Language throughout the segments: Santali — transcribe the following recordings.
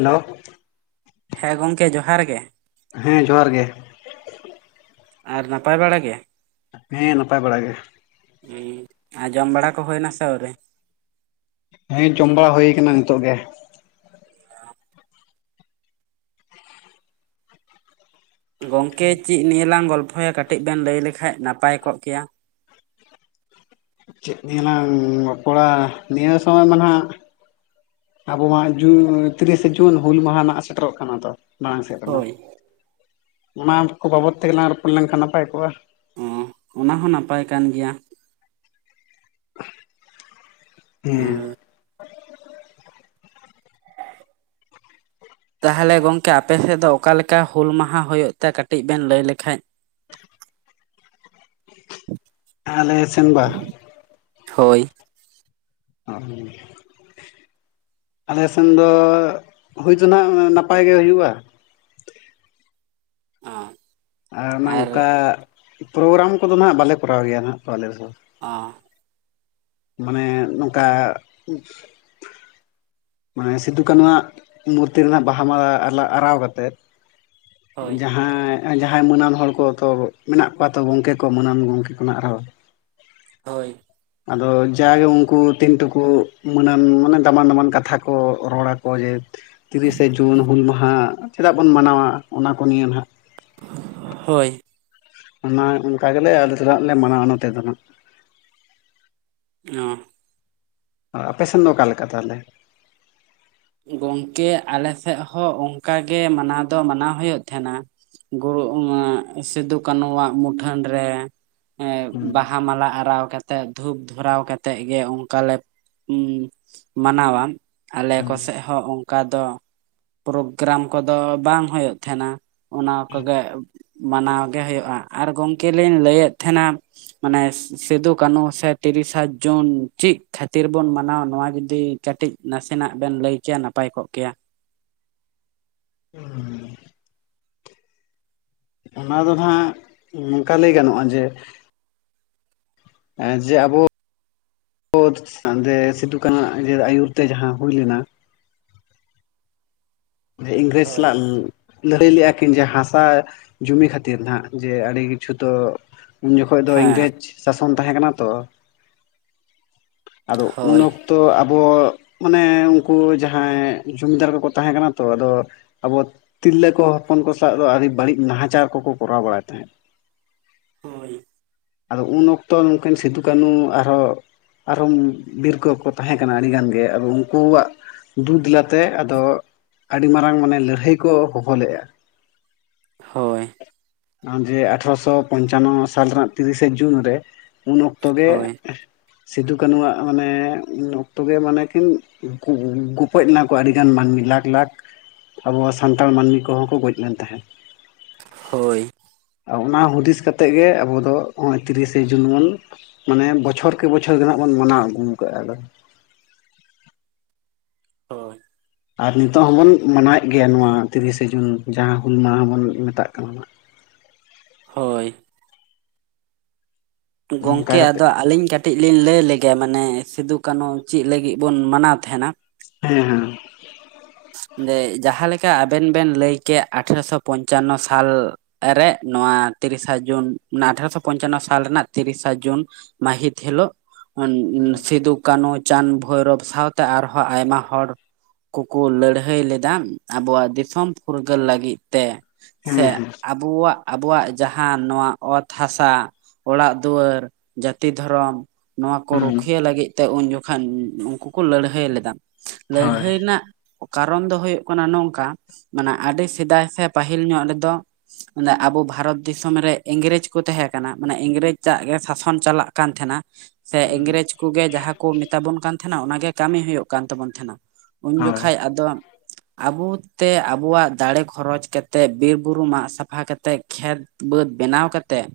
ᱦᱮᱞᱳ, ᱦᱮ ᱦᱮᱸ ᱜᱚᱝᱠᱮ ᱡᱚᱦᱟᱨ ᱜᱮ। ᱦᱮᱸ ᱡᱚᱦᱟᱨ ᱜᱮ। ᱟᱨ ᱱᱟᱯᱟᱭ ᱵᱟᱲᱟ ᱜᱮ? ᱦᱮᱸ ᱱᱟᱯᱟᱭ ᱵᱟᱲᱟ ᱜᱮ। ᱦᱩᱸ, ᱟᱨ ᱡᱚᱢ ᱵᱟᱲᱟ ᱠᱚ ᱦᱩᱭ ᱮᱱᱟ ᱥᱮ ᱟᱣᱨᱤ? ᱦᱮᱸ ᱡᱚᱢ ᱵᱟᱲᱟ ᱦᱩᱭ ᱠᱟᱱᱟ ᱱᱤᱛᱚᱜ ᱜᱮ। ᱜᱚᱝᱠᱮ ᱪᱮᱜ ᱱᱤᱭᱮ ᱞᱟᱝ ᱜᱚᱞᱯᱷᱚᱭᱟ ᱠᱟᱹᱴᱤᱡ ᱵᱮᱱ ᱞᱟᱹᱭ ᱞᱮᱠᱷᱟᱡ ᱱᱟᱯᱟᱭ ᱠᱚᱜ ᱠᱮᱭᱟ? ᱪᱮᱜ ᱱᱤᱭᱮ ᱞᱟᱝ ᱨᱚᱯᱚᱬᱟ ᱱᱤᱭᱟᱹ ᱥᱚᱢᱚᱭ ᱢᱟ ᱱᱟᱦᱟᱜ ᱟᱵᱚᱣᱟᱜ ᱡᱩᱱ ᱛᱤᱨᱤᱥᱮ ᱡᱩᱱ ᱦᱩᱞ ᱢᱟᱦᱟ ᱱᱟᱜ ᱥᱮᱴᱮᱨᱚᱜ ᱠᱟᱱᱟ ᱛᱚ। ᱢᱟᱲᱟᱝ ᱥᱮᱫ ᱨᱮᱫᱚ, ᱦᱳᱭ ᱚᱱᱟ ᱠᱚ ᱵᱟᱵᱚᱫ ᱛᱮᱜᱮᱞᱟᱝ ᱨᱚᱯᱚᱲ ᱞᱮᱱᱠᱷᱟᱱ ᱱᱟᱯᱟᱭ ᱠᱚᱜᱼᱟ। ᱚᱸ, ᱚᱱᱟ ᱦᱚᱸ ᱱᱟᱯᱟᱭ ᱠᱟᱱ ᱜᱮᱭᱟ। ᱦᱮᱸ ᱛᱟᱦᱚᱞᱮ ᱜᱚᱝᱠᱮ ᱟᱯᱮᱥᱮᱫ ᱫᱚ ᱚᱠᱟᱞᱮᱠᱟ ᱦᱩᱞ ᱢᱟᱦᱟ ᱦᱩᱭᱩᱜ ᱛᱮ ᱠᱟᱹᱴᱤᱡ ᱵᱮᱱ ᱞᱟᱹᱭ ᱞᱮᱠᱷᱟᱡ? [inaudible] ᱟᱞᱮ ᱥᱮᱱ-ᱵᱟ ᱦᱚᱭ। ᱟ ᱟᱞᱮᱥᱮᱱ ᱫᱚ ᱦᱩᱭ ᱫᱚ ᱱᱟᱦᱟᱜ ᱱᱟᱯᱟᱭ ᱜᱮ ᱦᱩᱭᱩᱜᱼᱟ ᱾ ᱟᱜ ᱟᱨ ᱚᱝᱠᱟ ᱯᱨᱳᱜᱨᱟᱢ ᱠᱚᱫᱚ ᱦᱟᱜ ᱵᱟᱞᱮ ᱠᱚᱨᱟᱣ ᱜᱮᱭᱟ ᱱᱟᱜ ᱟᱞᱮ ᱾ ᱚ ᱢᱟᱱᱮ ᱱᱚᱝᱠᱟ ᱢᱟᱱᱮ ᱥᱤᱫᱩ ᱠᱟᱹᱱᱩᱣᱟᱜ ᱢᱩᱨᱛᱤ ᱨᱮᱱᱟᱜ ᱵᱟᱦᱟ ᱢᱟᱞᱟ ᱟᱨᱟᱣ ᱠᱟᱛᱮ ᱦᱳᱭ ᱡᱟᱸᱦᱟ ᱾ ᱟᱸ ᱡᱟᱦᱟᱸᱭ ᱢᱟᱱᱟᱱ ᱦᱚᱲ ᱠᱚ ᱛᱚ ᱢᱮᱱᱟᱜ ᱠᱚᱣᱟ ᱛᱚ ᱜᱚᱢᱠᱮ ᱠᱚ ᱢᱟᱱᱟᱱ ᱜᱚᱢᱠᱮ ᱠᱚ ᱱᱟᱜ ᱟᱨᱦᱚᱸ᱾ [inaudible] ᱦᱳᱭ ᱟᱫᱚ ᱡᱟᱜᱮ ᱩᱱᱠᱩ ᱛᱤᱱᱴᱩᱠᱩ ᱢᱟᱱᱟᱱ ᱢᱟᱱᱮ ᱫᱟᱢᱟᱱ ᱫᱟᱢᱟᱱ ᱠᱟᱛᱷᱟ ᱠᱚ ᱨᱚᱲᱟ ᱠᱚ ᱡᱮ ᱛᱤᱨᱤᱥᱮ ᱡᱩᱱ ᱦᱩᱞ ᱢᱟᱦᱟ ᱟᱫᱚ ᱡᱟᱜᱮ ᱩᱱᱠᱩ ᱛᱤᱱᱴᱩᱠᱩ ᱢᱟᱱᱟᱱ ᱢᱟᱱᱮ ᱫᱟᱢᱟᱱ ᱫᱟᱢᱟᱱ ᱠᱟᱛᱷᱟ ᱟᱫᱚ ᱡᱟᱜᱮ ᱩᱱᱠᱩ ᱛᱤᱱᱴᱩᱠᱩ ᱢᱟᱱᱟᱱ ᱢᱟᱱᱮ ᱫᱟᱢᱟᱱ ᱫᱟᱢᱟᱱ ᱠᱟᱛᱷᱟ ᱾ ᱪᱮᱫᱟᱜ ᱵᱚᱱ ᱢᱟᱱᱟᱣ-ᱟ ᱚᱱᱟ ᱠᱚ ᱱᱤᱭᱮ ᱱᱟᱦᱟᱜ? ᱦᱳᱭ ᱾ ᱚᱱᱟ ᱚᱱᱠᱟ ᱜᱮᱞᱮ ᱟᱞᱮ ᱫᱚ ᱞᱮ ᱢᱟᱱᱟᱣ ᱱᱚᱛᱮ ᱫᱚ ᱱᱟᱜ ᱾ ᱧᱚᱸ ᱟᱯᱮᱥᱮᱱ ᱫᱚ ᱚᱠᱟ ᱞᱮᱠᱟ ᱛᱟᱦᱚᱞᱮ? ᱜᱚᱝᱠᱮ ᱟᱞᱮ ᱥᱮᱜ ᱦᱚᱸ ᱚᱱᱠᱟ ᱜᱮ ᱢᱟᱱᱟᱣ ᱫᱚ ᱢᱟᱱᱟᱣ ᱦᱩᱭᱩᱜ ᱛᱟᱦᱮᱸᱱᱟ ᱾ ᱜᱩᱨ ᱥᱤᱫᱩ ᱠᱟᱹᱱᱩᱣᱟᱜ ᱢᱩᱴᱷᱟᱹᱱ ᱨᱮ ᱮ ᱵᱟᱦᱟ ᱢᱟᱞᱟ ᱟᱨᱟᱣ ᱠᱟᱛᱮᱜ ᱾ ᱫᱷᱩᱯ ᱫᱷᱚᱨᱟᱣ ᱠᱟᱛᱮ ᱜᱮ ᱚᱱᱠᱟ ᱞᱮ ᱢᱟᱱᱟᱣᱟ ᱾ ᱠᱚ ᱥᱮᱫ ᱦᱚᱸ ᱚᱱᱠᱟ ᱫᱚ ᱯᱨᱳᱜᱨᱟᱢ ᱠᱚᱫᱚ ᱵᱟᱝ ᱦᱩᱭᱩᱜ ᱛᱟᱦᱮᱸᱱᱟ ᱾ ᱚᱱᱟ ᱠᱚᱜᱮ ᱢᱟᱱᱟᱣ ᱜᱮ ᱦᱩᱭᱩᱜᱼᱟ ᱟᱨ ᱜᱚᱢᱠᱮ ᱞᱤᱧ ᱞᱟᱹᱭᱮᱫ ᱛᱟᱦᱮᱱᱟ ᱾ ᱢᱟᱱᱮ ᱥᱤᱫᱩ ᱠᱟᱹᱱᱦᱩ ᱥᱮ ᱛᱤᱨᱤᱥᱟ ᱡᱩᱱ ᱪᱮᱫ ᱠᱷᱟᱹᱛᱤᱨ ᱵᱚᱱ ᱢᱟᱱᱟᱣᱟ ᱱᱚᱣᱟ ᱡᱩᱫᱤ ᱠᱟᱹᱴᱤᱡ ᱱᱟᱥᱮᱱᱟᱜ ᱵᱮᱱ ᱞᱟᱹᱭ ᱠᱮᱭᱟ ᱱᱟᱯᱟᱭ ᱠᱚᱜ ᱠᱮᱭᱟ ᱾ ᱦᱩᱸ ᱚᱱᱟ ᱫᱚ ᱦᱟᱜ ᱱᱚᱝᱠᱟ ᱞᱟᱹᱭ ᱜᱟᱱᱚᱜᱼᱟ ᱡᱮ ᱡᱮ ᱟᱵᱚ ᱥᱤᱫᱩ ᱠᱟᱹᱱᱩᱣᱟᱜ ᱟᱹᱭᱩᱨ ᱛᱮ ᱡᱟᱦᱟᱸ ᱦᱩᱭ ᱞᱮᱱᱟ ᱾ ᱤᱝᱨᱮᱡᱽ ᱦᱳᱭ ᱥᱟᱞᱟᱜ ᱞᱟᱹᱲᱦᱟᱹᱭ ᱞᱮᱫᱼᱟ ᱠᱤᱱ ᱡᱮ ᱦᱟᱥᱟ ᱡᱩᱢᱤ ᱠᱷᱟᱹᱛᱤᱨ ᱦᱟᱜ ᱡᱮ ᱟᱹᱰᱤ ᱠᱤᱪᱷᱩ ᱛᱚ ᱾ ᱩᱱ ᱡᱚᱠᱷᱚᱱ ᱫᱚ ᱦᱮᱸ ᱤᱝᱨᱮᱡᱽ ᱥᱟᱥᱚᱱ ᱛᱟᱦᱮᱸ ᱠᱟᱱᱟ ᱛᱚ ᱟᱫᱚ ᱩᱱ ᱦᱳᱭ ᱚᱠᱛᱚ ᱛᱚ ᱟᱵᱚ ᱢᱟᱱᱮ ᱩᱱᱠᱩ ᱡᱟᱦᱟᱸᱭ ᱡᱚᱢᱤᱫᱟᱨ ᱠᱚᱠᱚ ᱛᱟᱦᱮᱸ ᱠᱟᱱᱟ ᱾ ᱛᱚ ᱟᱫᱚ ᱟᱵᱚ ᱛᱤᱨᱞᱟᱹ ᱠᱚ ᱦᱚᱯᱚᱱ ᱠᱚ ᱥᱟᱶ ᱫᱚ ᱟᱹᱰᱤ ᱵᱟᱹᱲᱤᱡ ᱱᱟᱦᱟᱪᱟᱨ ᱠᱚᱠᱚ ᱠᱚᱨᱟᱣ ᱵᱟᱲᱟᱭᱮᱫ ᱛᱟᱦᱮᱸᱫ ᱾ ᱦᱳᱭ ᱟᱫᱚ ᱩᱱ ᱚᱠᱛᱚ ᱱᱩᱠᱤᱱ ᱥᱤᱫᱩ ᱠᱟᱹᱱᱩ ᱟᱨᱦᱚᱸ ᱟᱨᱚ ᱵᱤᱨ ᱠᱚᱠᱚ ᱛᱟᱦᱮᱸ ᱠᱟᱱᱟ ᱟᱹᱰᱤ ᱜᱟᱱ ᱜᱮ ᱟᱫᱚ ᱩᱱᱠᱩᱣᱟᱜ ᱾ ᱫᱩ ᱫᱮᱞᱟᱛᱮ ᱟᱫᱚ ᱟᱹᱰᱤ ᱢᱟᱨᱟᱝ ᱢᱟᱱᱮ ᱞᱟᱹᱲᱦᱟᱹᱭ ᱠᱚ ᱦᱚᱦᱚ ᱞᱮᱫᱮᱫᱼᱟ ᱾ ᱦᱳᱭ ᱱᱚᱜᱼᱚᱭ ᱡᱮ ᱟᱴᱷᱨᱚᱥᱚ ᱯᱚᱧᱪᱟᱱᱱᱚ ᱥᱟᱞ ᱨᱮᱱᱟᱜ ᱛᱤᱨᱤᱥᱮ ᱡᱩᱱ ᱨᱮ ᱩᱱ ᱚᱠᱛᱚᱜ ᱜᱮ ᱦᱳᱭ ᱥᱤᱫᱩ ᱠᱟᱹᱱᱩᱣᱟᱜ ᱢᱟᱱᱮ ᱩᱱ ᱚᱠᱛᱚ ᱜᱮ ᱢᱟᱱᱮ ᱠᱤᱱ ᱾ ᱜᱚᱯᱚᱡ ᱞᱮᱱᱟᱠᱚ ᱟᱹᱰᱤᱜᱟᱱ ᱢᱟᱹᱱᱢᱤ ᱞᱟᱠᱷ ᱞᱟᱠᱷ ᱾ ᱟᱵᱚᱣᱟᱜ ᱥᱟᱱᱛᱟᱲ ᱢᱟᱹᱱᱢᱤ ᱠᱚᱦᱚᱸ ᱠᱚ ᱜᱚᱡ ᱞᱮᱱ ᱛᱟᱦᱮᱸᱫ᱾ ᱦᱳᱭ ᱚᱱᱟ ᱦᱩᱫᱤᱥ ᱠᱟᱛᱮᱜ ᱜᱮ ᱟᱵᱚ ᱫᱚ ᱱᱚᱜᱚᱭ ᱛᱤᱨᱤᱥᱮ ᱡᱩᱱᱵᱚᱱ ᱢᱟᱱᱮ ᱵᱚᱪᱷᱚᱨ ᱠᱮ ᱵᱚᱪᱷᱚᱨ ᱜᱮᱦᱟᱜ ᱵᱚᱱ ᱢᱟᱱᱟᱣ ᱟᱹᱜᱩ ᱠᱟᱜᱼᱟ ᱟᱫᱚ᱾ ᱦᱳᱭ ᱟᱨ ᱱᱤᱛᱚᱜ ᱦᱚᱸᱵᱚᱱ ᱢᱟᱱᱟᱣᱭᱮᱫ ᱜᱮᱭᱟ, ᱱᱚᱣᱟ ᱛᱤᱨᱤᱥᱮ ᱡᱩᱱ ᱡᱟᱦᱟᱸ ᱦᱩᱞ ᱢᱟᱦᱟ ᱵᱚᱱ ᱢᱮᱛᱟᱜ ᱠᱟᱱᱟ᱾ ᱦᱳᱭ ᱚᱱᱠᱟ ᱜᱚᱝᱠᱮ ᱠᱟᱛᱮᱜ ᱟᱫᱚ ᱟᱹᱞᱤᱧ ᱠᱟᱹ ᱴᱤᱡ ᱞᱤᱧ ᱞᱟᱹᱭ ᱞᱮᱜᱮ ᱢᱟᱱᱮ ᱥᱤᱫᱩ ᱠᱟᱹᱱᱦᱩ ᱪᱮᱫ ᱞᱟᱹᱜᱤᱫ ᱵᱚᱱ ᱢᱟᱱᱟᱣ ᱛᱟᱦᱮᱱᱟ, ᱦᱮᱸ ᱦᱮᱸ᱾ ᱮ ᱡᱟᱦᱟᱸᱞᱮᱠᱟ ᱟᱵᱮᱱ ᱵᱮᱱ ᱞᱟᱹᱭ ᱠᱮᱫ ᱟᱴᱷᱮᱨᱚᱥᱚ ᱯᱚᱧᱪᱟᱱᱱᱚ ᱥᱟᱞ ᱨᱮ ᱱᱚᱣᱟ ᱛᱤᱨᱤᱥᱟ ᱡᱩᱱ ᱟᱴᱷᱮᱨᱚᱥᱚ ᱯᱚᱧᱪᱟᱱᱱᱚ ᱥᱟᱞ ᱨᱮᱱᱟᱜ ᱛᱤᱨᱤᱥᱟ ᱡᱩᱱ ᱢᱟᱦᱤᱛ ᱦᱮᱞᱳᱜ ᱩᱸ ᱩᱸ ᱦᱮᱸ ᱥᱤᱫᱩ ᱠᱟᱱᱩ ᱪᱟᱸᱫᱽ ᱵᱷᱳᱭᱨᱳᱵ ᱥᱟᱶᱛᱮ ᱟᱨᱦᱚᱸ ᱟᱭᱢᱟ ᱦᱚᱲ ᱠᱩᱠᱩ ᱞᱟᱹᱲ ᱦᱟᱹᱭ ᱞᱮᱫᱟ ᱟᱵᱚᱣᱟᱜ ᱫᱤᱥᱚᱢ ᱯᱷᱩᱨᱜᱟᱹᱞ ᱞᱟᱹᱜᱤᱫ ᱛᱮ, ᱦᱮᱸ ᱥᱮ ᱦᱮᱸ ᱟᱵᱚᱣᱟᱜ ᱟᱵᱚᱣᱟᱜ ᱡᱟᱦᱟᱸ ᱱᱚᱣᱟ ᱚᱛ ᱦᱟᱥᱟ, ᱚᱲᱟᱜ ᱫᱩᱣᱟᱹᱨ, ᱡᱟᱹᱛᱤ ᱫᱷᱚᱨᱚᱢ, ᱱᱚᱣᱟ ᱠᱚ ᱦᱩᱸ ᱨᱩᱠᱷᱭᱤᱭᱟᱹ ᱞᱟᱹᱜᱤᱫ ᱛᱮ ᱩᱱ ᱡᱚᱠᱷᱟᱱ ᱩᱱᱠᱩ ᱠᱚ ᱞᱟᱹᱲᱦᱟᱹᱭ ᱞᱮᱫᱟ᱾ ᱦᱳᱭ ᱞᱟᱹᱲᱦᱟᱹᱭ ᱨᱮᱱᱟᱜ ᱠᱟᱨᱚᱱ ᱫᱚ ᱦᱩᱭᱩᱜ ᱠᱟᱱᱟ ᱱᱚᱝᱠᱟ ᱢᱟᱱᱮ ᱟᱹᱰᱤ ᱥᱮᱫᱟᱭ ᱥᱮ ᱯᱟᱹᱦᱤᱞ ᱧᱚᱜ ᱨᱮᱫᱚ ᱢᱟᱱᱮ ᱟᱵᱚ ᱵᱷᱟᱨᱚᱛ ᱫᱤᱥᱚᱢ ᱨᱮ ᱤᱝᱨᱮᱡ ᱠᱚ ᱛᱟᱦᱮᱸ ᱠᱟᱱᱟ, ᱢᱟᱱᱮ ᱤᱝᱨᱮᱡᱟᱜ ᱜᱮ ᱥᱟᱥᱚᱱ ᱪᱟᱞᱟᱜ ᱠᱟᱱ ᱛᱟᱦᱮᱱᱟ᱾ ᱥᱮ ᱦᱩᱸ ᱤᱝᱨᱮᱡᱽ ᱠᱚᱜᱮ ᱡᱟᱦᱟᱸ ᱠᱚ ᱢᱮᱛᱟ ᱵᱚᱱ ᱠᱟᱱ ᱛᱟᱦᱮᱱᱟ ᱚᱱᱟᱜᱮ ᱠᱟᱹᱢᱤ ᱦᱩᱭᱩᱜ ᱠᱟᱱ ᱛᱟᱵᱳ ᱛᱟᱦᱮᱱᱟ᱾ ᱩᱱ ᱦᱳᱭ ᱡᱚᱠᱷᱟᱪ ᱟᱫᱚ ᱟᱵᱩ ᱛᱮ ᱟᱵᱚᱣᱟᱜ ᱫᱟᱲᱮ ᱠᱷᱚᱨᱚᱪ ᱠᱟᱛᱮᱫ ᱵᱤᱨ ᱵᱩᱨᱩ ᱢᱟᱜ ᱥᱟᱯᱷᱟ ᱠᱟᱛᱮᱫ ᱠᱷᱮᱛ ᱵᱟᱹᱫᱽ ᱵᱮᱱᱟᱣ ᱠᱟᱛᱮᱫ,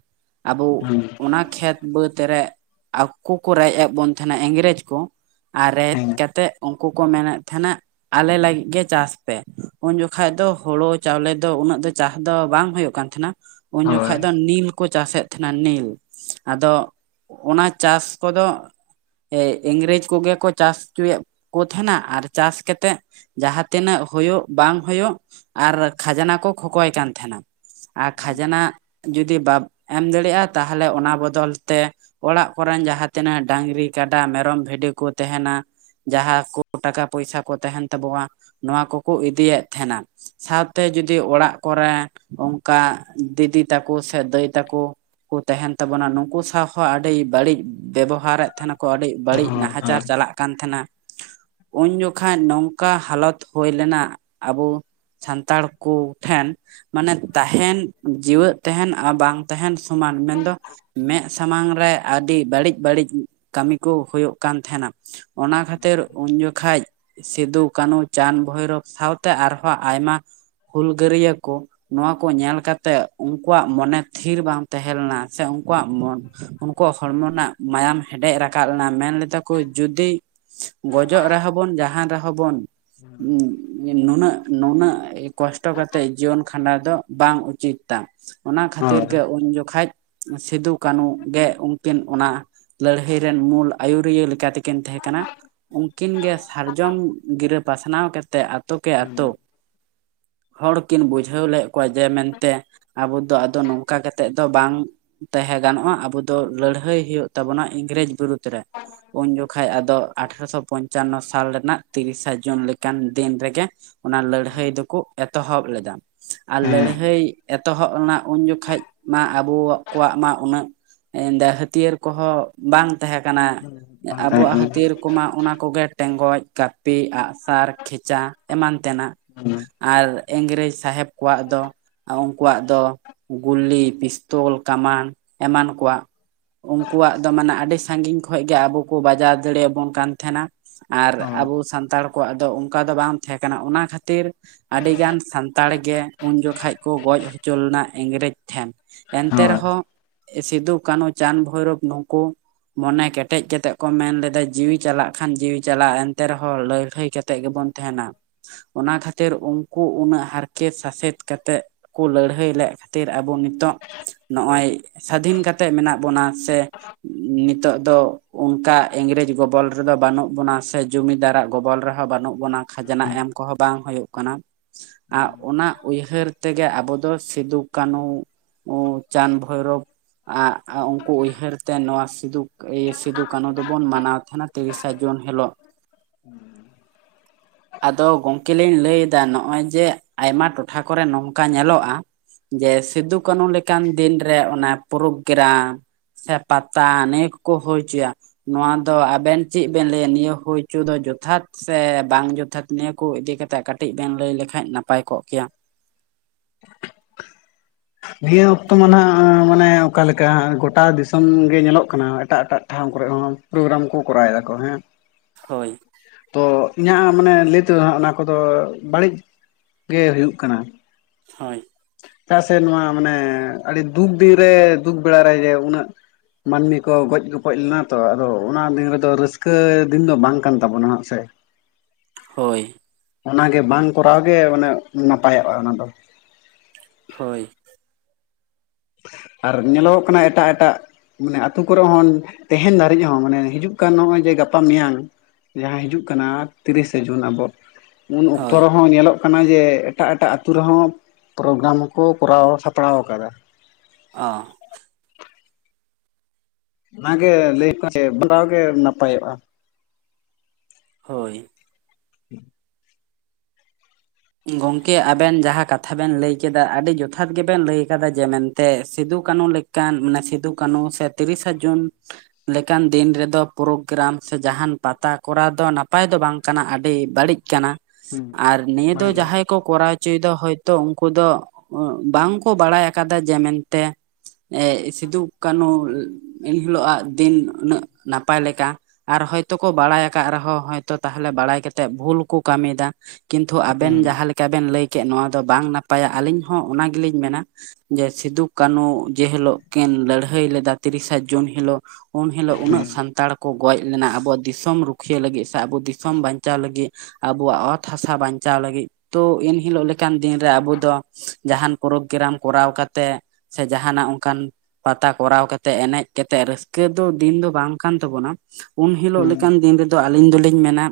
ᱟᱵᱚ ᱦᱩᱸ ᱚᱱᱟ ᱠᱷᱮᱛ ᱵᱟᱹᱫᱽ ᱨᱮ ᱟᱠᱩ ᱠᱚ ᱨᱮᱡ ᱮᱫᱽ ᱵᱚᱱ ᱛᱟᱦᱮᱱᱟ ᱤᱝᱨᱮᱡᱽ ᱠᱚ᱾ ᱟᱨ ᱨᱮᱡ ᱦᱮᱸ ᱠᱟᱛᱮᱫ ᱠᱩ ᱠᱚ ᱢᱮᱱᱮᱫ ᱛᱟᱦᱮᱱᱟ ᱟᱞᱮ ᱞᱟᱹᱜᱤᱫ ᱜᱮ ᱪᱟᱥ ᱯᱮ ᱩᱱᱡᱚᱠᱷᱟᱡ ᱫᱚ ᱦᱩᱲᱩ ᱪᱟᱣᱞᱮ ᱫᱚ ᱩᱱᱟᱹᱜ ᱫᱚ ᱪᱟᱥ ᱫᱚ ᱵᱟᱝ ᱦᱩᱭᱩᱜ ᱠᱟᱱ ᱛᱟᱦᱮᱱᱟ ᱩᱱ ᱦᱳᱭ ᱡᱚᱠᱷᱟᱡ ᱫᱚ ᱱᱤᱞ ᱠᱚ ᱪᱟᱥᱮᱫ ᱛᱟᱦᱮᱱᱟ ᱱᱤᱞ ᱟᱫᱚ ᱚᱱᱟ ᱪᱟᱥ ᱠᱚᱫᱚ ᱮ ᱤᱝᱨᱮᱡᱽ ᱠᱚᱜᱮ ᱠᱚ ᱪᱟᱥ ᱪᱚᱭᱮᱫ ᱠᱚ ᱛᱟᱦᱮᱸᱱᱟ ᱟᱨ ᱪᱟᱥ ᱠᱟ ᱛᱮ ᱡᱟᱦᱟᱸ ᱛᱤᱱᱟᱹᱜ ᱦᱳᱭᱩᱜ ᱵᱟᱝ ᱦᱩᱭᱩᱜ ᱟᱨ ᱠᱷᱟᱡᱽᱱᱟ ᱠᱚ ᱠᱷᱚᱠᱚᱭ ᱠᱟᱱ ᱛᱟᱦᱮᱱᱟ᱾ ᱟᱨ ᱠᱷᱟᱡᱱᱟ ᱡᱩᱫᱤ ᱵᱟᱢ ᱮᱢ ᱫᱟᱲᱮᱭᱟᱜ-ᱟ, ᱛᱟᱦᱚᱞᱮ ᱚᱱᱟ ᱵᱚᱫᱚᱞ ᱛᱮ ᱚᱲᱟᱜ ᱠᱚᱨᱮᱱ ᱡᱟᱦᱟᱸ ᱛᱤᱱᱟᱹᱜ ᱰᱟᱝᱨᱤ ᱠᱟᱰᱟ ᱢᱮᱨᱚᱢ ᱵᱷᱤᱰᱤ ᱠᱚ ᱛᱟᱦᱮᱱᱟ, ᱡᱟᱦᱟᱸ ᱠᱚ ᱴᱟᱠᱟ ᱯᱚᱭᱥᱟ ᱠᱚ ᱛᱟᱦᱮᱱ ᱛᱟᱵᱚᱱᱟ ᱱᱚᱣᱟ ᱠᱚᱠᱚ ᱤᱫᱤᱭᱮᱫ ᱛᱟᱦᱮᱱᱟ᱾ ᱥᱟᱶᱛᱮ ᱡᱚᱫᱤ ᱚᱲᱟᱜ ᱠᱚᱨᱮ ᱚᱱᱠᱟ ᱫᱤᱫᱤ ᱛᱟᱠᱚ ᱥᱮ ᱫᱟᱹᱭ ᱛᱟᱠᱚ, ᱠᱩ ᱛᱟᱦᱮᱱ ᱛᱟᱵᱚᱱᱟ ᱱᱩᱠᱩ ᱥᱟᱶ ᱦᱚᱸ ᱟᱹᱰᱤ ᱵᱟᱹᱲᱤᱡ ᱵᱮᱵᱚᱦᱟᱨᱮᱫ ᱛᱟᱦᱮᱱᱟᱠᱚ ᱟᱹᱰᱤ ᱦᱳᱭ ᱵᱟᱹᱲᱤᱡ ᱦᱳᱭ ᱱᱟᱦᱟᱪᱟᱨ ᱪᱟᱞᱟᱜ ᱠᱟᱱ ᱛᱟᱦᱮᱱᱟ ᱩᱱ ᱡᱚ ᱠᱷᱟᱱ ᱱᱚᱝᱠᱟ ᱦᱟᱞᱚᱛ ᱦᱩᱭ ᱞᱮᱱᱟ ᱟᱵᱚ ᱥᱟᱱᱛᱟᱲ ᱠᱩᱴᱷᱮᱱ ᱢᱟᱱᱮ ᱛᱟᱦᱮᱱ ᱡᱤᱣᱮᱫ ᱛᱟᱦᱮᱱ ᱟᱨ ᱵᱟᱝ ᱛᱟᱦᱮᱱ ᱥᱚᱢᱟᱱ ᱢᱮᱱᱫᱚ ᱢᱮᱸ ᱥᱟᱢᱟᱝ ᱨᱮ ᱟᱹᱰᱤ ᱵᱟᱹᱲᱤᱡ ᱵᱟᱹᱲᱤᱡ ᱠᱟᱹᱢᱤ ᱠᱚ ᱦᱩᱭᱩᱜ ᱠᱟᱱ ᱛᱟᱦᱮᱱᱟ, ᱚᱱᱟ ᱠᱷᱟᱹᱛᱤᱨ ᱩᱱ ᱡᱚᱠᱷᱟᱡ ᱥᱤᱫᱩ ᱠᱟᱱᱩ ᱪᱟᱸᱫᱽ ᱵᱷᱳᱭᱨᱳᱯ ᱥᱟᱶᱛᱮ ᱟᱨᱦᱚᱸ ᱟᱭᱢᱟ ᱦᱩᱞᱜᱟᱹᱨᱭᱟᱹ ᱠᱚ ᱱᱚᱣᱟ ᱠᱚ ᱧᱮᱞ ᱠᱟᱛᱮ ᱩᱱᱠᱩᱣᱟᱜ ᱢᱚᱱᱮ ᱛᱷᱤᱨ ᱵᱟᱝ ᱛᱟᱦᱮᱸ ᱞᱮᱱᱟ ᱥᱮ ᱩᱱᱠᱩᱣᱟᱜ ᱢᱚ ᱩᱱᱠᱩᱣᱟᱜ ᱦᱚᱲᱢᱚ ᱨᱮᱱᱟᱜ ᱢᱟᱭᱟᱢ ᱦᱮᱰᱮᱡ ᱨᱟᱠᱟᱵ ᱞᱮᱱᱟ ᱢᱮᱱ ᱞᱮᱫᱟ ᱠᱚ ᱡᱩᱫᱤ ᱜᱚᱡᱚᱜ ᱨᱮᱦᱚᱸ ᱵᱚᱱ ᱡᱟᱦᱟᱱ ᱨᱮᱦᱚᱸ ᱵᱚᱱ ᱩᱢ ᱱᱩᱱᱟᱹᱜ ᱱᱩᱱᱟᱹᱜ ᱠᱚᱥᱴᱚ ᱠᱟᱛᱮᱜ ᱡᱤᱭᱚᱱ ᱠᱷᱟᱸᱰᱟᱣ ᱫᱚ ᱵᱟᱝ ᱩᱪᱤᱛ᱾ ᱚᱱᱟ ᱠᱷᱟᱹᱛᱤᱨ ᱦᱳᱭ ᱜᱮ ᱩᱱ ᱡᱚᱠᱷᱟᱪ ᱥᱤᱫᱩ ᱠᱟᱹᱱᱩ ᱜᱮ ᱩᱱᱠᱤᱱ ᱚᱱᱟ ᱞᱟᱹᱲᱦᱟᱹᱭ ᱨᱮᱱ ᱢᱩᱞ ᱟᱹᱭᱩᱨᱤᱭᱟᱹ ᱞᱮᱠᱟᱛᱮᱠᱤᱱ ᱛᱟᱦᱮᱸ ᱠᱟᱱᱟ᱾ ᱩᱱᱠᱤᱱ ᱜᱮ ᱥᱟᱨᱡᱚᱢ ᱜᱤᱨᱟᱹ ᱯᱟᱥᱱᱟᱣ ᱠᱟᱛᱮᱫ ᱟᱛᱳ ᱠᱮ ᱟᱛᱳ ᱦᱩᱸ ᱦᱚᱲᱠᱤᱱ ᱵᱩᱡᱷᱟᱹᱣ ᱞᱮᱫ ᱠᱚᱣᱟ ᱡᱮ ᱢᱮᱱᱛᱮ ᱟᱵᱚ ᱫᱚ ᱟᱫᱚ ᱱᱚᱝᱠᱟ ᱠᱟᱛᱮᱫ ᱫᱚ ᱵᱟᱝ ᱛᱟᱦᱮᱸ ᱜᱟᱱᱚᱜ-ᱟ ᱟᱵᱩ ᱫᱚ ᱞᱟᱹᱲᱦᱟᱹᱭ ᱦᱩᱭᱩᱜ ᱛᱟᱵᱚᱱᱟ ᱤᱝᱨᱮᱡᱽ ᱵᱤᱨᱩᱫ᱾ ᱨᱮ ᱩᱱ ᱡᱚᱠᱷᱟᱡ ᱟᱫᱚ ᱟᱴᱷᱨᱚᱥᱚ ᱯᱚᱱᱪᱟᱱᱱᱚ ᱥᱟᱞ ᱨᱮᱱᱟᱜ ᱛᱤᱨᱤᱥᱟ ᱡᱩᱱ ᱞᱮᱠᱟᱱ ᱫᱤᱱ ᱨᱮᱜᱮ ᱚᱱᱟ ᱞᱟᱹᱲᱦᱟᱹᱭ ᱫᱚᱠᱩ ᱮᱛᱚᱦᱚᱵ ᱞᱮᱫᱟ᱾ ᱟᱨ ᱦᱮᱸ ᱞᱟᱹᱲᱦᱟᱹᱭ ᱮᱛᱚᱦᱚᱵ ᱞᱮᱱᱟ ᱩᱱ ᱡᱚᱠᱷᱟᱡ ᱢᱟ ᱟᱵᱚ ᱠᱚᱣᱟᱜ ᱢᱟ ᱩᱱᱟᱹᱜ ᱦᱟᱹᱛᱭᱟᱹᱨ ᱠᱚᱦᱚᱸ ᱵᱟᱝ ᱛᱟᱦᱮᱸ ᱠᱟᱱᱟ᱾ ᱵᱟᱝ ᱛᱟᱦᱮᱸ ᱟᱵᱚᱣᱟᱜ ᱠᱟᱱᱟ ᱦᱩᱸ ᱦᱟᱹᱛᱭᱟᱹᱨ ᱠᱚᱢᱟ ᱚᱱᱟ ᱠᱚᱜᱮ ᱴᱮᱸᱜᱚᱪ ᱠᱟᱹᱯᱤ ᱟᱜ-ᱥᱟᱨ ᱠᱷᱮᱪᱟ ᱮᱢᱟᱱ ᱛᱮᱱᱟᱜ [unintelligible] ᱟᱨ ᱤᱝᱨᱮᱡᱽ ᱥᱟᱦᱮᱵᱽ ᱠᱚᱣᱟᱜ ᱫᱚ ᱩᱱᱠᱩᱣᱟᱜ ᱫᱚ ᱜᱩᱞᱤ ᱯᱤᱥᱛᱚᱞ ᱠᱟᱢᱟᱱ ᱮᱢᱟᱱ ᱠᱚᱣᱟᱜ᱾ ᱩᱱᱠᱩᱣᱟᱜ ᱫᱚ ᱢᱟᱱᱮ ᱟᱹᱰᱤ ᱥᱟᱺᱜᱤᱧ ᱠᱷᱚᱡ ᱜᱮ ᱟᱵᱚ ᱠᱚ ᱵᱟᱡᱟᱣ ᱫᱟᱲᱮᱭᱟᱵᱚᱱ ᱠᱟᱱ ᱛᱟᱦᱮᱱᱟ ᱟᱨ ᱦᱳᱭ ᱟᱵᱚ ᱥᱟᱱᱛᱟᱲ ᱠᱚᱣᱟᱜ ᱫᱚ ᱚᱱᱠᱟ ᱫᱚ ᱵᱟᱝ ᱛᱟᱦᱮᱸ ᱠᱟᱱᱟ ᱚᱱᱟ ᱠᱷᱟᱹᱛᱤᱨ ᱟᱹᱰᱤᱜᱟᱱ ᱥᱟᱱᱛᱟᱲ ᱜᱮ ᱩᱱ ᱡᱚᱠᱷᱮᱡᱽ ᱠᱚ ᱜᱚᱡᱽ ᱚᱪᱚ ᱞᱮᱱᱟ ᱤᱝᱨᱮᱡᱽ ᱴᱷᱮᱱ᱾ ᱮᱱᱛᱮ ᱦᱳᱭ ᱨᱮᱦᱚᱸ ᱥᱤᱫᱩ ᱠᱟᱹᱱᱩ ᱪᱟᱸᱫᱽ ᱵᱷᱳᱭᱨᱳᱯ ᱱᱩᱠᱩ ᱢᱚᱱᱮ ᱠᱮᱴᱮᱡ ᱠᱟᱛᱮᱜ ᱠᱚ ᱢᱮᱱ ᱞᱮᱫᱟ ᱡᱤᱣᱤ ᱪᱟᱞᱟᱜ ᱠᱷᱟᱱ ᱡᱤᱣᱤ ᱪᱟᱞᱟᱜ ᱮᱱᱛᱮ ᱨᱮᱦᱚᱸ ᱞᱟᱹᱭᱦᱟᱹᱭ ᱠᱟᱛᱮᱫ ᱜᱮᱵᱚᱱ ᱛᱟᱦᱮᱱᱟ᱾ ᱚᱱᱟ ᱠᱷᱟᱹᱛᱤᱨ ᱩᱱᱠᱩ ᱩᱱᱟᱹᱜ ᱦᱟᱨᱠᱮᱛ ᱥᱟᱥᱮᱛ ᱠᱟᱛᱮᱫ ᱠᱚ ᱞᱟᱹᱲᱦᱟᱹᱭ ᱞᱮᱫ ᱠᱷᱟᱹᱛᱤᱨ ᱟᱵᱚ ᱱᱤᱛᱚᱜ ᱱᱚᱜ-ᱚᱭ ᱥᱟᱫᱷᱤᱱ ᱠᱟᱛᱮᱜ ᱢᱮᱱᱟᱜ ᱵᱚᱱᱟ ᱥᱮ ᱱᱤᱛᱚᱜ ᱫᱚ ᱚᱱᱠᱟ ᱤᱝᱨᱮᱡᱽ ᱜᱚᱵᱚᱞ ᱨᱮᱫᱚ ᱵᱟᱹᱱᱩᱜ ᱵᱚᱱᱟ ᱥᱮ ᱡᱩᱢᱤᱫᱟᱨᱟᱜ ᱜᱚᱵᱚᱞ ᱨᱮᱦᱚᱸ ᱵᱟᱹᱱᱩᱜ ᱵᱚᱱᱟ ᱠᱷᱟᱡᱽᱱᱟ ᱮᱢ ᱠᱚᱦᱚᱸ ᱵᱟᱝ ᱦᱩᱭᱩᱜ ᱠᱟᱱᱟ᱾ ᱟᱨ ᱚᱱᱟ ᱩᱭᱦᱟᱹᱨ ᱛᱮᱜᱮ ᱟᱵᱚ ᱫᱚ ᱥᱤᱫᱩ ᱠᱟᱹᱱᱩ ᱩᱸ ᱪᱟᱸᱫᱽ ᱵᱷᱳᱭᱨᱚᱵ ᱟᱨ ᱩᱱᱠᱩ ᱩᱭᱦᱟᱹᱨ ᱛᱮ ᱱᱚᱣᱟ ᱥᱤᱫᱩ ᱥᱤᱫᱩ ᱠᱟᱹᱱᱩ ᱫᱚᱵᱚᱱ ᱢᱟᱱᱟᱣ ᱛᱟᱦᱮᱱᱟ᱾ ᱛᱤᱨᱤᱥᱟ ᱡᱩᱱ ᱦᱤᱞᱳᱜ᱾ [unintelligible] ᱟᱫᱚ ᱜᱚᱝᱠᱮ ᱞᱤᱧ ᱞᱟᱹᱭ ᱮᱫᱟ ᱱᱚᱜ-ᱚᱭ ᱡᱮ ᱟᱭᱢᱟ ᱴᱚᱴᱷᱟ ᱠᱚᱨᱮ ᱱᱚᱝᱠᱟ ᱧᱮᱞᱚᱜᱼᱟ᱾ ᱡᱮ ᱥᱤᱫᱩ ᱠᱟᱱᱩ ᱞᱮᱠᱟᱱ ᱫᱤᱱᱨᱮ ᱚᱱᱟ ᱯᱨᱳᱜᱨᱟᱢ ᱥᱮ ᱯᱟᱛᱟ ᱱᱤᱭᱟᱹ ᱠᱚᱠᱚ ᱦᱩᱭ ᱦᱚᱪᱚᱭᱟ ᱱᱚᱣᱟ ᱫᱚ ᱟᱵᱮᱱ ᱪᱮᱫ ᱵᱮᱱ ᱞᱟᱹᱭᱟ? ᱱᱤᱭᱟᱹ ᱦᱩᱭᱪᱚ ᱫᱚ ᱡᱚᱛᱷᱟᱛ ᱥᱮ ᱵᱟᱝ ᱡᱚᱛᱷᱟᱛ ᱱᱤᱭᱟᱹ ᱠᱚ ᱤᱫᱤ ᱠᱟᱛᱮᱜ ᱠᱟᱹᱴᱤᱡ ᱵᱮᱱ ᱞᱟᱹᱭ ᱞᱮᱠᱷᱟᱡ ᱱᱟᱯᱟᱭ ᱠᱚᱜ ᱠᱮᱭᱟ᱾ [unintelligible] ᱱᱤᱭᱟᱹ ᱚᱠᱛᱚ ᱢᱟ ᱱᱟᱦᱟᱜ ᱢᱟᱱᱮ ᱚᱠᱟᱞᱮᱠᱟ ᱜᱚᱴᱟ ᱫᱤᱥᱚᱢ ᱜᱮ ᱧᱮᱞᱚᱜ ᱠᱟᱱᱟ ᱮᱴᱟᱜ ᱮᱴᱟᱜ ᱴᱷᱟᱶ ᱠᱚᱨᱮ ᱦᱚᱸ ᱯᱳᱜᱨᱟᱢ ᱠᱚ ᱠᱚᱨᱟᱣ ᱮᱫᱟᱠᱚ ᱦᱮᱸ ᱦᱳᱭ ᱛᱚ ᱤᱧᱟᱹᱜ ᱢᱟᱱᱮ ᱞᱟᱹᱭ ᱛᱮᱫᱚ ᱦᱟᱸᱜ ᱚᱱᱟ ᱠᱚᱫᱚ ᱵᱟᱹᱲᱤᱡ ᱜᱮ ᱦᱩᱭᱩᱜ ᱠᱟᱱᱟ᱾ ᱦᱳᱭ ᱪᱮᱫᱟᱜ ᱥᱮ ᱱᱚᱣᱟ ᱢᱟᱱᱮ ᱟᱹᱰᱤ ᱫᱩᱠ ᱫᱤᱱᱮ ᱫᱩᱠ ᱵᱮᱲᱟᱨᱮ ᱡᱮ ᱩᱱᱟᱹᱜ ᱢᱟᱹᱱᱢᱤ ᱠᱚ ᱜᱚᱡ ᱜᱚᱯᱚᱡ ᱞᱮᱱᱟ ᱛᱚ᱾ ᱟᱫᱚ ᱚᱱᱟ ᱫᱤᱱ ᱨᱮᱫᱚ ᱨᱟᱹᱥᱠᱟᱹ ᱫᱤᱱ ᱫᱚ ᱵᱟᱝ ᱠᱟᱱ ᱛᱟᱵᱚᱱᱟ ᱦᱟᱸᱜ ᱥᱮ [inaudible] ᱦᱳᱭ ᱚᱱᱟᱜᱮ ᱵᱟᱝ ᱠᱚᱨᱟᱣ ᱜᱮ ᱢᱟᱱᱮ ᱱᱟᱯᱟᱭᱚᱜᱼᱟ ᱚᱱᱟ ᱫᱚ᱾ ᱦᱳᱭ ᱟᱨ ᱧᱮᱞᱚᱜᱚᱜ ᱠᱟᱱᱟ ᱮᱴᱟᱜ ᱮᱴᱟᱜ ᱢᱟᱱᱮ ᱟᱹᱛᱩ ᱠᱚᱨᱮ ᱦᱚᱸ ᱛᱟᱦᱮᱱ ᱫᱷᱟᱹᱨᱤᱡ ᱦᱚᱸ ᱢᱟᱱᱮ ᱦᱤᱡᱩᱜ ᱠᱟᱱ ᱱᱚᱜᱼᱚᱭ ᱡᱮ ᱜᱟᱯᱟ ᱢᱮᱭᱟᱝ ᱡᱟᱦᱟᱸ ᱦᱤᱡᱩᱜ ᱠᱟᱱᱟ ᱛᱤᱨᱤᱥᱮ ᱡᱩᱱ ᱟᱵᱚ ᱩᱱ ᱚᱠᱛᱚ ᱦᱳᱭ ᱨᱮᱦᱚᱸ ᱧᱮᱞᱚᱜ ᱠᱟᱱᱟ᱾ ᱠᱟᱱᱟ ᱡᱮ ᱮᱴᱟᱜ ᱮᱴᱟᱜ ᱟᱛᱳ ᱨᱮᱦᱚᱸ ᱯᱨᱳᱜᱨᱟᱢ ᱠᱚ ᱠᱚᱨᱟᱣ ᱥᱟᱯᱲᱟᱣ ᱟᱠᱟᱫᱟ᱾ ᱚ ᱚᱱᱟᱜᱮ ᱞᱟᱹᱭ [unintelligible] ᱜᱮ ᱱᱟᱯᱟᱭᱚᱜᱼᱟ ᱦᱳᱭ [unintelligible] ᱜᱚᱝᱠᱮ ᱟᱵᱮᱱ ᱡᱟᱦᱟᱸ ᱠᱟᱛᱷᱟ ᱵᱮᱱ ᱞᱟᱹᱭ ᱠᱮᱫᱟ, ᱟᱹᱰᱤ ᱡᱚᱛᱷᱟᱛ ᱜᱮᱵᱮᱱ ᱞᱟᱹᱭ ᱟᱠᱟᱫᱟ, ᱡᱮ ᱢᱮᱱᱛᱮ ᱥᱤᱫᱩ ᱠᱟᱹᱱᱦᱩ ᱢᱟᱱᱮ ᱥᱤᱫᱩ ᱠᱟᱹᱱᱩ ᱥᱮ ᱛᱤᱨᱤᱥᱟ ᱡᱩᱱ ᱞᱮᱠᱟᱱ ᱫᱤᱱ ᱨᱮᱫᱚ ᱯᱨᱳᱜᱨᱟᱢ ᱥᱮ ᱡᱟᱦᱟᱱ ᱯᱟᱛᱟ ᱠᱚᱨ ᱫᱚ ᱱᱟᱯᱟᱭ ᱫᱚ ᱵᱟᱝ ᱠᱟᱱᱟ ᱟᱹᱰᱤ ᱵᱟᱹᱲᱤᱡ ᱠᱟᱱᱟ ᱦᱩᱸ ᱟᱨ ᱱᱤᱭᱟᱹ ᱫᱚ ᱵᱟᱹᱲᱤᱡᱼᱟ ᱡᱟᱦᱟᱸᱭ ᱠᱚ ᱠᱚᱨᱟᱣ ᱦᱚᱪᱚᱭᱮᱫᱟ ᱦᱚᱭᱛᱚ ᱩᱱᱠᱩ ᱫᱚ ᱵᱟᱝ ᱠᱚ ᱵᱟᱲᱟᱭ ᱟᱠᱟᱫᱟ, ᱡᱮ ᱢᱮᱱᱛᱮ ᱮ ᱥᱤᱫᱩ ᱠᱟᱱᱦᱩ ᱮᱱᱦᱤᱞᱳᱜ ᱫᱤᱱ ᱩᱱᱟᱹᱜ ᱱᱟᱯᱟᱭ ᱞᱮᱠᱟ ᱟᱨ ᱦᱚᱭᱛᱚ ᱠᱚ ᱵᱟᱲᱟᱭ ᱟᱠᱟᱫ ᱨᱮᱦᱚᱸᱛ ᱛᱟᱦᱚᱞᱮ ᱵᱟᱲᱟᱭ ᱠᱟᱛᱮᱜ ᱵᱷᱩᱞ ᱠᱚ ᱠᱟᱹᱢᱤᱭᱮᱫᱟ ᱠᱤᱱᱛᱩ ᱟᱵᱮᱱ ᱦᱩᱸ ᱡᱟᱦᱟᱸ ᱞᱮᱠᱟ ᱵᱮᱱ ᱞᱟᱹᱭ ᱠᱮᱫ ᱱᱚᱣᱟ ᱫᱚ ᱵᱟᱝ ᱱᱟᱯᱟᱭᱟ ᱟᱹᱞᱤᱧ ᱦᱚᱸ ᱚᱱᱟ ᱜᱮᱞᱤᱧ ᱢᱮᱱᱟ᱾ ᱡᱮ ᱥᱤᱫᱩ ᱠᱟᱱᱦᱩ ᱡᱮ ᱦᱤᱞᱳᱜ ᱠᱤᱱ ᱞᱟᱹᱲᱦᱟᱹᱭ ᱞᱮᱫᱟ ᱛᱤᱨᱤᱥᱟ ᱡᱩᱱ ᱦᱤᱞᱳᱜ᱾ ᱩᱱ ᱦᱤᱞᱳ ᱩᱱᱟᱹᱜ ᱦᱮᱸ ᱥᱟᱱᱛᱟᱲ ᱠᱚ ᱜᱚᱡ ᱞᱮᱱᱟ ᱟᱵᱚᱣᱟᱜ ᱫᱤᱥᱚᱢ ᱨᱩᱠᱷᱤᱭᱟᱹ ᱞᱟᱹᱜᱤᱫ ᱥᱮ ᱟᱵᱚ ᱫᱤᱥᱚᱢ ᱵᱟᱧᱪᱟᱣ ᱞᱟᱹᱜᱤᱫ᱾ ᱟᱵᱚᱣᱟᱜ ᱚᱛ ᱦᱟᱥᱟ ᱵᱟᱱᱪᱟᱣ ᱵᱟᱱᱪᱟᱣ ᱞᱟᱹᱜᱤᱫ ᱛᱚ ᱮᱱᱦᱤᱞᱳᱜ ᱞᱮᱠᱟᱱ ᱫᱤᱱᱨᱮ ᱟᱵᱚ ᱫᱚ ᱡᱟᱦᱟᱱ ᱯᱨᱳᱜᱨᱟᱢ ᱠᱚᱨᱟᱣ ᱠᱟᱛᱮᱜ ᱥᱮ ᱡᱟᱦᱟᱱᱟᱜ ᱚᱱᱠᱟᱱ ᱯᱟᱛᱟ ᱠᱚᱨᱟᱣ ᱠᱟᱛᱮᱜ ᱮᱱᱮᱡ ᱠᱟᱛᱮᱜ ᱨᱟᱹᱥᱠᱟᱹ ᱫᱚ ᱫᱤᱱ ᱫᱚ ᱵᱟᱝ ᱠᱟᱱ ᱛᱟᱵᱚᱱᱟ᱾ ᱩᱱ ᱦᱤᱞᱳᱜ ᱦᱩᱸ ᱞᱮᱠᱟᱱ ᱫᱤᱱ ᱨᱮᱫᱚ ᱟᱹᱞᱤᱧ ᱫᱚᱞᱤᱧ ᱢᱮᱱᱟ,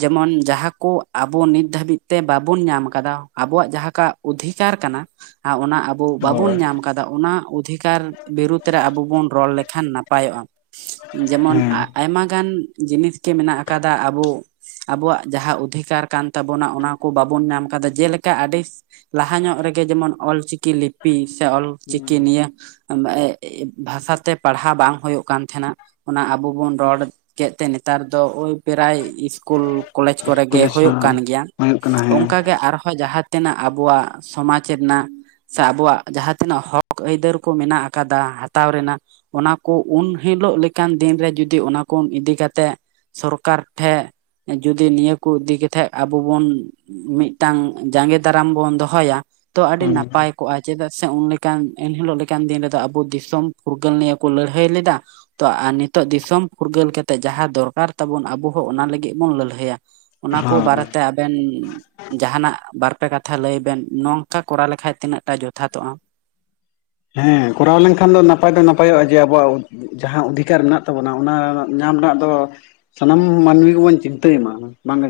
ᱡᱮᱢᱚᱱ ᱡᱟᱦᱟᱸ ᱠᱚ ᱟᱵᱚ ᱱᱤᱛ ᱱᱤᱛ ᱫᱷᱟᱹᱵᱤᱡ ᱛᱮ ᱵᱟᱵᱚᱱ ᱧᱟᱢ ᱟᱠᱟᱫᱟ ᱟᱵᱚᱣᱟᱜ ᱡᱟᱦᱟᱸ ᱚᱫᱷᱤᱠᱟᱨ ᱠᱟᱱᱟ ᱚᱱᱟ ᱟᱵᱚ ᱟᱵᱚ ᱵᱟᱵᱚᱱ ᱦᱳᱭ ᱧᱟᱢ ᱠᱟᱫᱟ ᱚᱱᱟ ᱚᱫᱷᱤᱠᱟᱨ ᱵᱤᱨᱩᱫᱽ ᱨᱮ ᱟᱵᱚ ᱵᱚᱱ ᱨᱚᱲ ᱞᱮᱠᱷᱟᱱ ᱱᱟᱯᱟᱭᱚᱜᱼᱟ᱾ ᱡᱮᱢᱚᱱ ᱦᱮᱸ ᱟ.. ᱟᱭᱢᱟ ᱜᱟᱱ ᱡᱤᱱᱤᱥ ᱜᱮ ᱢᱮᱱᱟᱜ ᱟᱠᱟᱫᱟ ᱟᱵᱚ ᱟᱵᱚᱣᱟᱜ ᱡᱟᱦᱟᱸ ᱚᱫᱷᱤᱠᱟᱨ ᱠᱟᱱ... ᱛᱟᱵᱚᱱᱟ, ᱚᱱᱟ ᱠᱚ ᱵᱟᱵᱚᱱ ᱧᱟᱢ ᱟᱠᱟᱫᱟ᱾ ᱡᱮᱞᱮᱠᱟ ᱟᱹᱰᱤ ᱞᱟᱦᱟ ᱧᱚᱜ ᱨᱮᱜᱮ ᱡᱮᱢᱚᱱ ᱚᱞ ᱪᱤᱠᱤ ᱞᱤᱯᱤ ᱯᱤ ᱥᱮ ᱚᱞᱪᱤᱠᱤ ᱦᱩᱸ ᱱᱤᱭᱟᱹ ᱵᱷᱟᱥᱟᱛᱮ ᱯᱟᱲᱦᱟᱣ ᱵᱟᱝ ᱦᱩᱭᱩᱜ ᱠᱟᱱ ᱛᱟᱦᱮᱸᱱᱟ᱾ ᱚᱱᱟ ᱟᱵᱚ ᱵᱚᱱ ᱨᱚᱲ ᱠᱮᱫ ᱛᱮ ᱱᱮᱛᱟᱨ ᱫᱚ ᱳᱭ ᱯᱨᱟᱭ ᱥᱠᱩᱞ ᱠᱚᱞᱮᱡᱽ ᱠᱚᱨᱮ ᱜᱮ ᱠᱚᱞᱮᱡᱽ ᱦᱩᱭᱩᱜ ᱠᱟᱱ ᱦᱚᱸ ᱜᱮᱭᱟ᱾ ᱦᱩᱭᱩᱜ ᱠᱟᱱᱟ ᱦᱮᱸ ᱚᱱᱠᱟ ᱜᱮ ᱟᱨᱦᱚᱸ ᱡᱟᱦᱟᱸ ᱛᱤᱱᱟᱹᱜ ᱟᱵᱚᱣᱟᱜ ᱥᱚᱢᱟᱡᱽ ᱨᱮᱱᱟᱜ, ᱥᱮ ᱟᱵᱚᱣᱟᱜ ᱡᱟᱦᱟᱸ ᱛᱤᱱᱟᱹᱜ ᱦᱚᱠ ᱟᱹᱭᱫᱟᱹᱨ ᱠᱚ ᱢᱮᱱᱟᱜ ᱟᱠᱟᱫᱟ ᱦᱟᱛᱟᱣ ᱨᱮᱱᱟᱜ ᱚᱱᱟ ᱠᱚ ᱩᱱ ᱦᱤᱞᱳᱜ ᱞᱮᱠᱟᱱ ᱫᱤᱱᱨᱮ ᱡᱩᱫᱤ ᱚᱱᱟ ᱠᱚ ᱤᱫᱤ ᱠᱟᱛᱮᱜ ᱥᱚᱨᱠᱟᱨ ᱴᱷᱮᱜ ᱡᱩᱫᱤ ᱱᱤᱭᱟᱹ ᱠᱩ ᱤᱫᱤ ᱠᱟᱛᱷᱮᱜ ᱟᱵᱚ ᱵᱚᱱ ᱢᱤᱫᱴᱟᱝ ᱡᱟᱸᱜᱮ ᱫᱟᱨᱟᱢ ᱵᱚᱱ ᱫᱚᱦᱚᱭᱟ ᱛᱚ ᱟᱹᱰᱤ ᱦᱩᱸ ᱱᱟᱯᱟᱭ᱾ ᱠᱚᱜᱼᱟ ᱪᱮᱫᱟᱜ ᱥᱮ ᱩᱱᱞᱮᱠᱟᱱ ᱮᱱᱦᱤᱞᱳᱜ ᱞᱮᱠᱟᱱ ᱫᱤᱱ ᱨᱮᱫᱚ ᱟᱵᱚ ᱫᱤᱥᱚᱢ ᱯᱷᱩᱨᱜᱟᱹᱞ ᱱᱤᱭᱟᱹ ᱠᱚ ᱞᱟᱹᱲᱦᱟᱹᱭ ᱞᱮᱫᱟ᱾ ᱛᱚ ᱱᱤᱛᱚᱜ ᱫᱤᱥᱚᱢ ᱯᱷᱩᱨᱜᱟᱹᱞ ᱠᱮᱛᱮᱜ ᱡᱟᱦᱟᱸ ᱫᱚᱨᱠᱟᱨ ᱛᱟᱵᱚᱱ ᱟᱵᱚ ᱦᱚᱸ ᱚᱱᱟ ᱞᱟᱹᱜᱤᱫ ᱵᱚᱱ ᱞᱟᱹᱲᱦᱟᱹᱭᱟ᱾ ᱚᱱᱟ ᱠᱚ ᱦᱳᱭ ᱵᱟᱨᱮᱛᱮ ᱟᱵᱮᱱ ᱡᱟᱦᱟᱱᱟᱜ ᱵᱟᱨᱼᱯᱮ ᱠᱟᱛᱷᱟ ᱞᱟᱹᱭ ᱵᱮᱱ ᱱᱚᱝᱠᱟ ᱠᱚᱨᱟᱣ ᱞᱮᱠᱷᱟᱡ ᱛᱤᱱᱟᱹᱜ ᱴᱟ ᱡᱚᱛᱷᱟᱛᱚᱜᱼᱟ? ᱦᱮᱸ, ᱠᱚᱨᱟᱣ ᱞᱮᱱᱠᱷᱟᱱ ᱫᱚ ᱱᱟᱯᱟᱭ ᱫᱚ ᱱᱟᱯᱟᱭᱚᱜᱼᱟ ᱡᱮ ᱟᱵᱚᱣᱟᱜ ᱡᱟᱦᱟᱸ ᱚᱫᱷᱤᱠᱟᱨ ᱢᱮᱱᱟᱜ ᱛᱟᱵᱚᱱᱟ ᱚᱱᱟ ᱧᱟᱢ ᱨᱮᱱᱟᱜ ᱫᱚ ᱥᱟᱱᱟᱢ ᱢᱟᱹᱱᱢᱤ ᱜᱮᱵᱚᱱ ᱪᱤᱱᱛᱟᱹᱭ ᱢᱟ ᱵᱟᱝ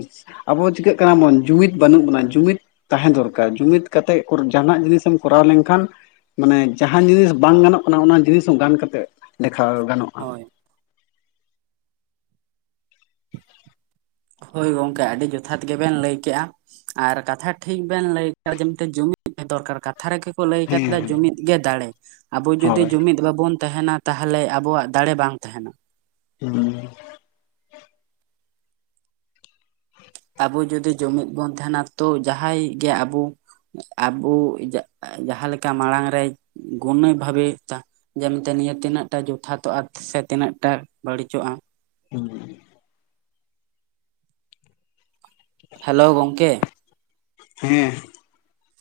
ᱟᱵᱚ ᱪᱤᱠᱟᱹᱜ ᱠᱟᱱᱟ ᱵᱚᱱ ᱡᱩᱢᱤᱫ ᱵᱟᱹᱱᱩᱜ ᱵᱚᱱᱟ ᱡᱩᱢᱤᱫ ᱛᱟᱦᱮᱸ ᱫᱚᱨᱠᱟᱨ ᱡᱩᱢᱤᱫ ᱠᱟᱛᱮᱜ ᱠᱩᱨ ᱡᱟᱦᱟᱱᱟᱜ ᱡᱤᱱᱤᱥ ᱮᱢ ᱠᱚᱨᱟᱣ ᱞᱮᱱᱠᱷᱟᱱ ᱢᱟᱱᱮ ᱡᱟᱦᱟᱸᱱ ᱡᱤᱱᱤᱥ ᱵᱟᱝ ᱜᱟᱱᱚᱜ ᱠᱟᱱᱟ ᱚᱱᱟ ᱡᱤᱱᱤᱥ ᱦᱚᱸ ᱜᱟᱱ ᱠᱟᱛᱮ ᱫᱮᱠᱷᱟᱣ ᱜᱟᱱᱚᱜ᱾ ᱦᱳᱭ᱾ ᱦᱳᱭ ᱜᱚᱝᱠᱮ ᱟᱹᱰᱤ ᱡᱚᱛᱷᱟᱛ ᱜᱮᱵᱮᱱ ᱞᱟᱹᱭ ᱠᱮᱜᱼᱟ᱾ ᱟᱨ ᱠᱟᱛᱷᱟ ᱴᱷᱤᱠ ᱵᱮᱱ ᱞᱟᱹᱭ ᱠᱮ ᱡᱮ ᱢᱤᱴᱮᱱ ᱡᱩᱤ ᱫᱚᱨᱠᱟᱨ ᱠᱟᱛᱷᱟ ᱨᱮᱜᱮ ᱠᱚ ᱞᱟᱹᱭ ᱠᱟᱫ ᱞᱮ ᱦᱮᱸ ᱡᱩᱢᱤᱫ ᱜᱮ ᱫᱟᱲᱮ, ᱟᱵᱚ ᱡᱩᱫᱤ ᱦᱳᱭ ᱡᱩᱢᱤᱫ ᱵᱟᱵᱚᱱ ᱛᱟᱦᱮᱱᱟ ᱛᱟᱦᱚᱞᱮ ᱟᱵᱚᱣᱟᱜ ᱫᱟᱲᱮ ᱵᱟᱝ ᱛᱟᱦᱮᱱᱟ᱾ ᱦᱩᱸ ᱟᱵᱚ ᱡᱩᱫᱤ ᱡᱩᱢᱤᱫ ᱵᱚᱱ ᱛᱦᱮᱱᱟ ᱛᱚ ᱡᱟᱦᱟᱸᱭ ᱜᱮ ᱟᱵᱩ ᱟᱵᱩ ᱡᱟᱜ-ᱡᱟᱦᱟᱸᱞᱮᱠᱟ ᱢᱟᱲᱟᱝ ᱨᱮ ᱜᱩᱱᱤ ᱵᱷᱟᱵᱮ ᱛᱟ ᱡᱮ ᱢᱮᱱᱛᱮ ᱱᱤᱭᱟᱹ ᱛᱤᱱᱟᱹᱜ ᱴᱟ ᱡᱚᱛᱷᱟᱛᱚᱜᱼᱟ ᱥᱮ ᱛᱤᱱᱟᱹᱜ ᱴᱟ ᱵᱟᱹᱲᱤᱡᱚᱜᱼᱟ᱾ ᱦᱩᱸ᱾ ᱦᱮᱞᱳ ᱜᱚᱢᱠᱮ᱾ ᱦᱮᱸ᱾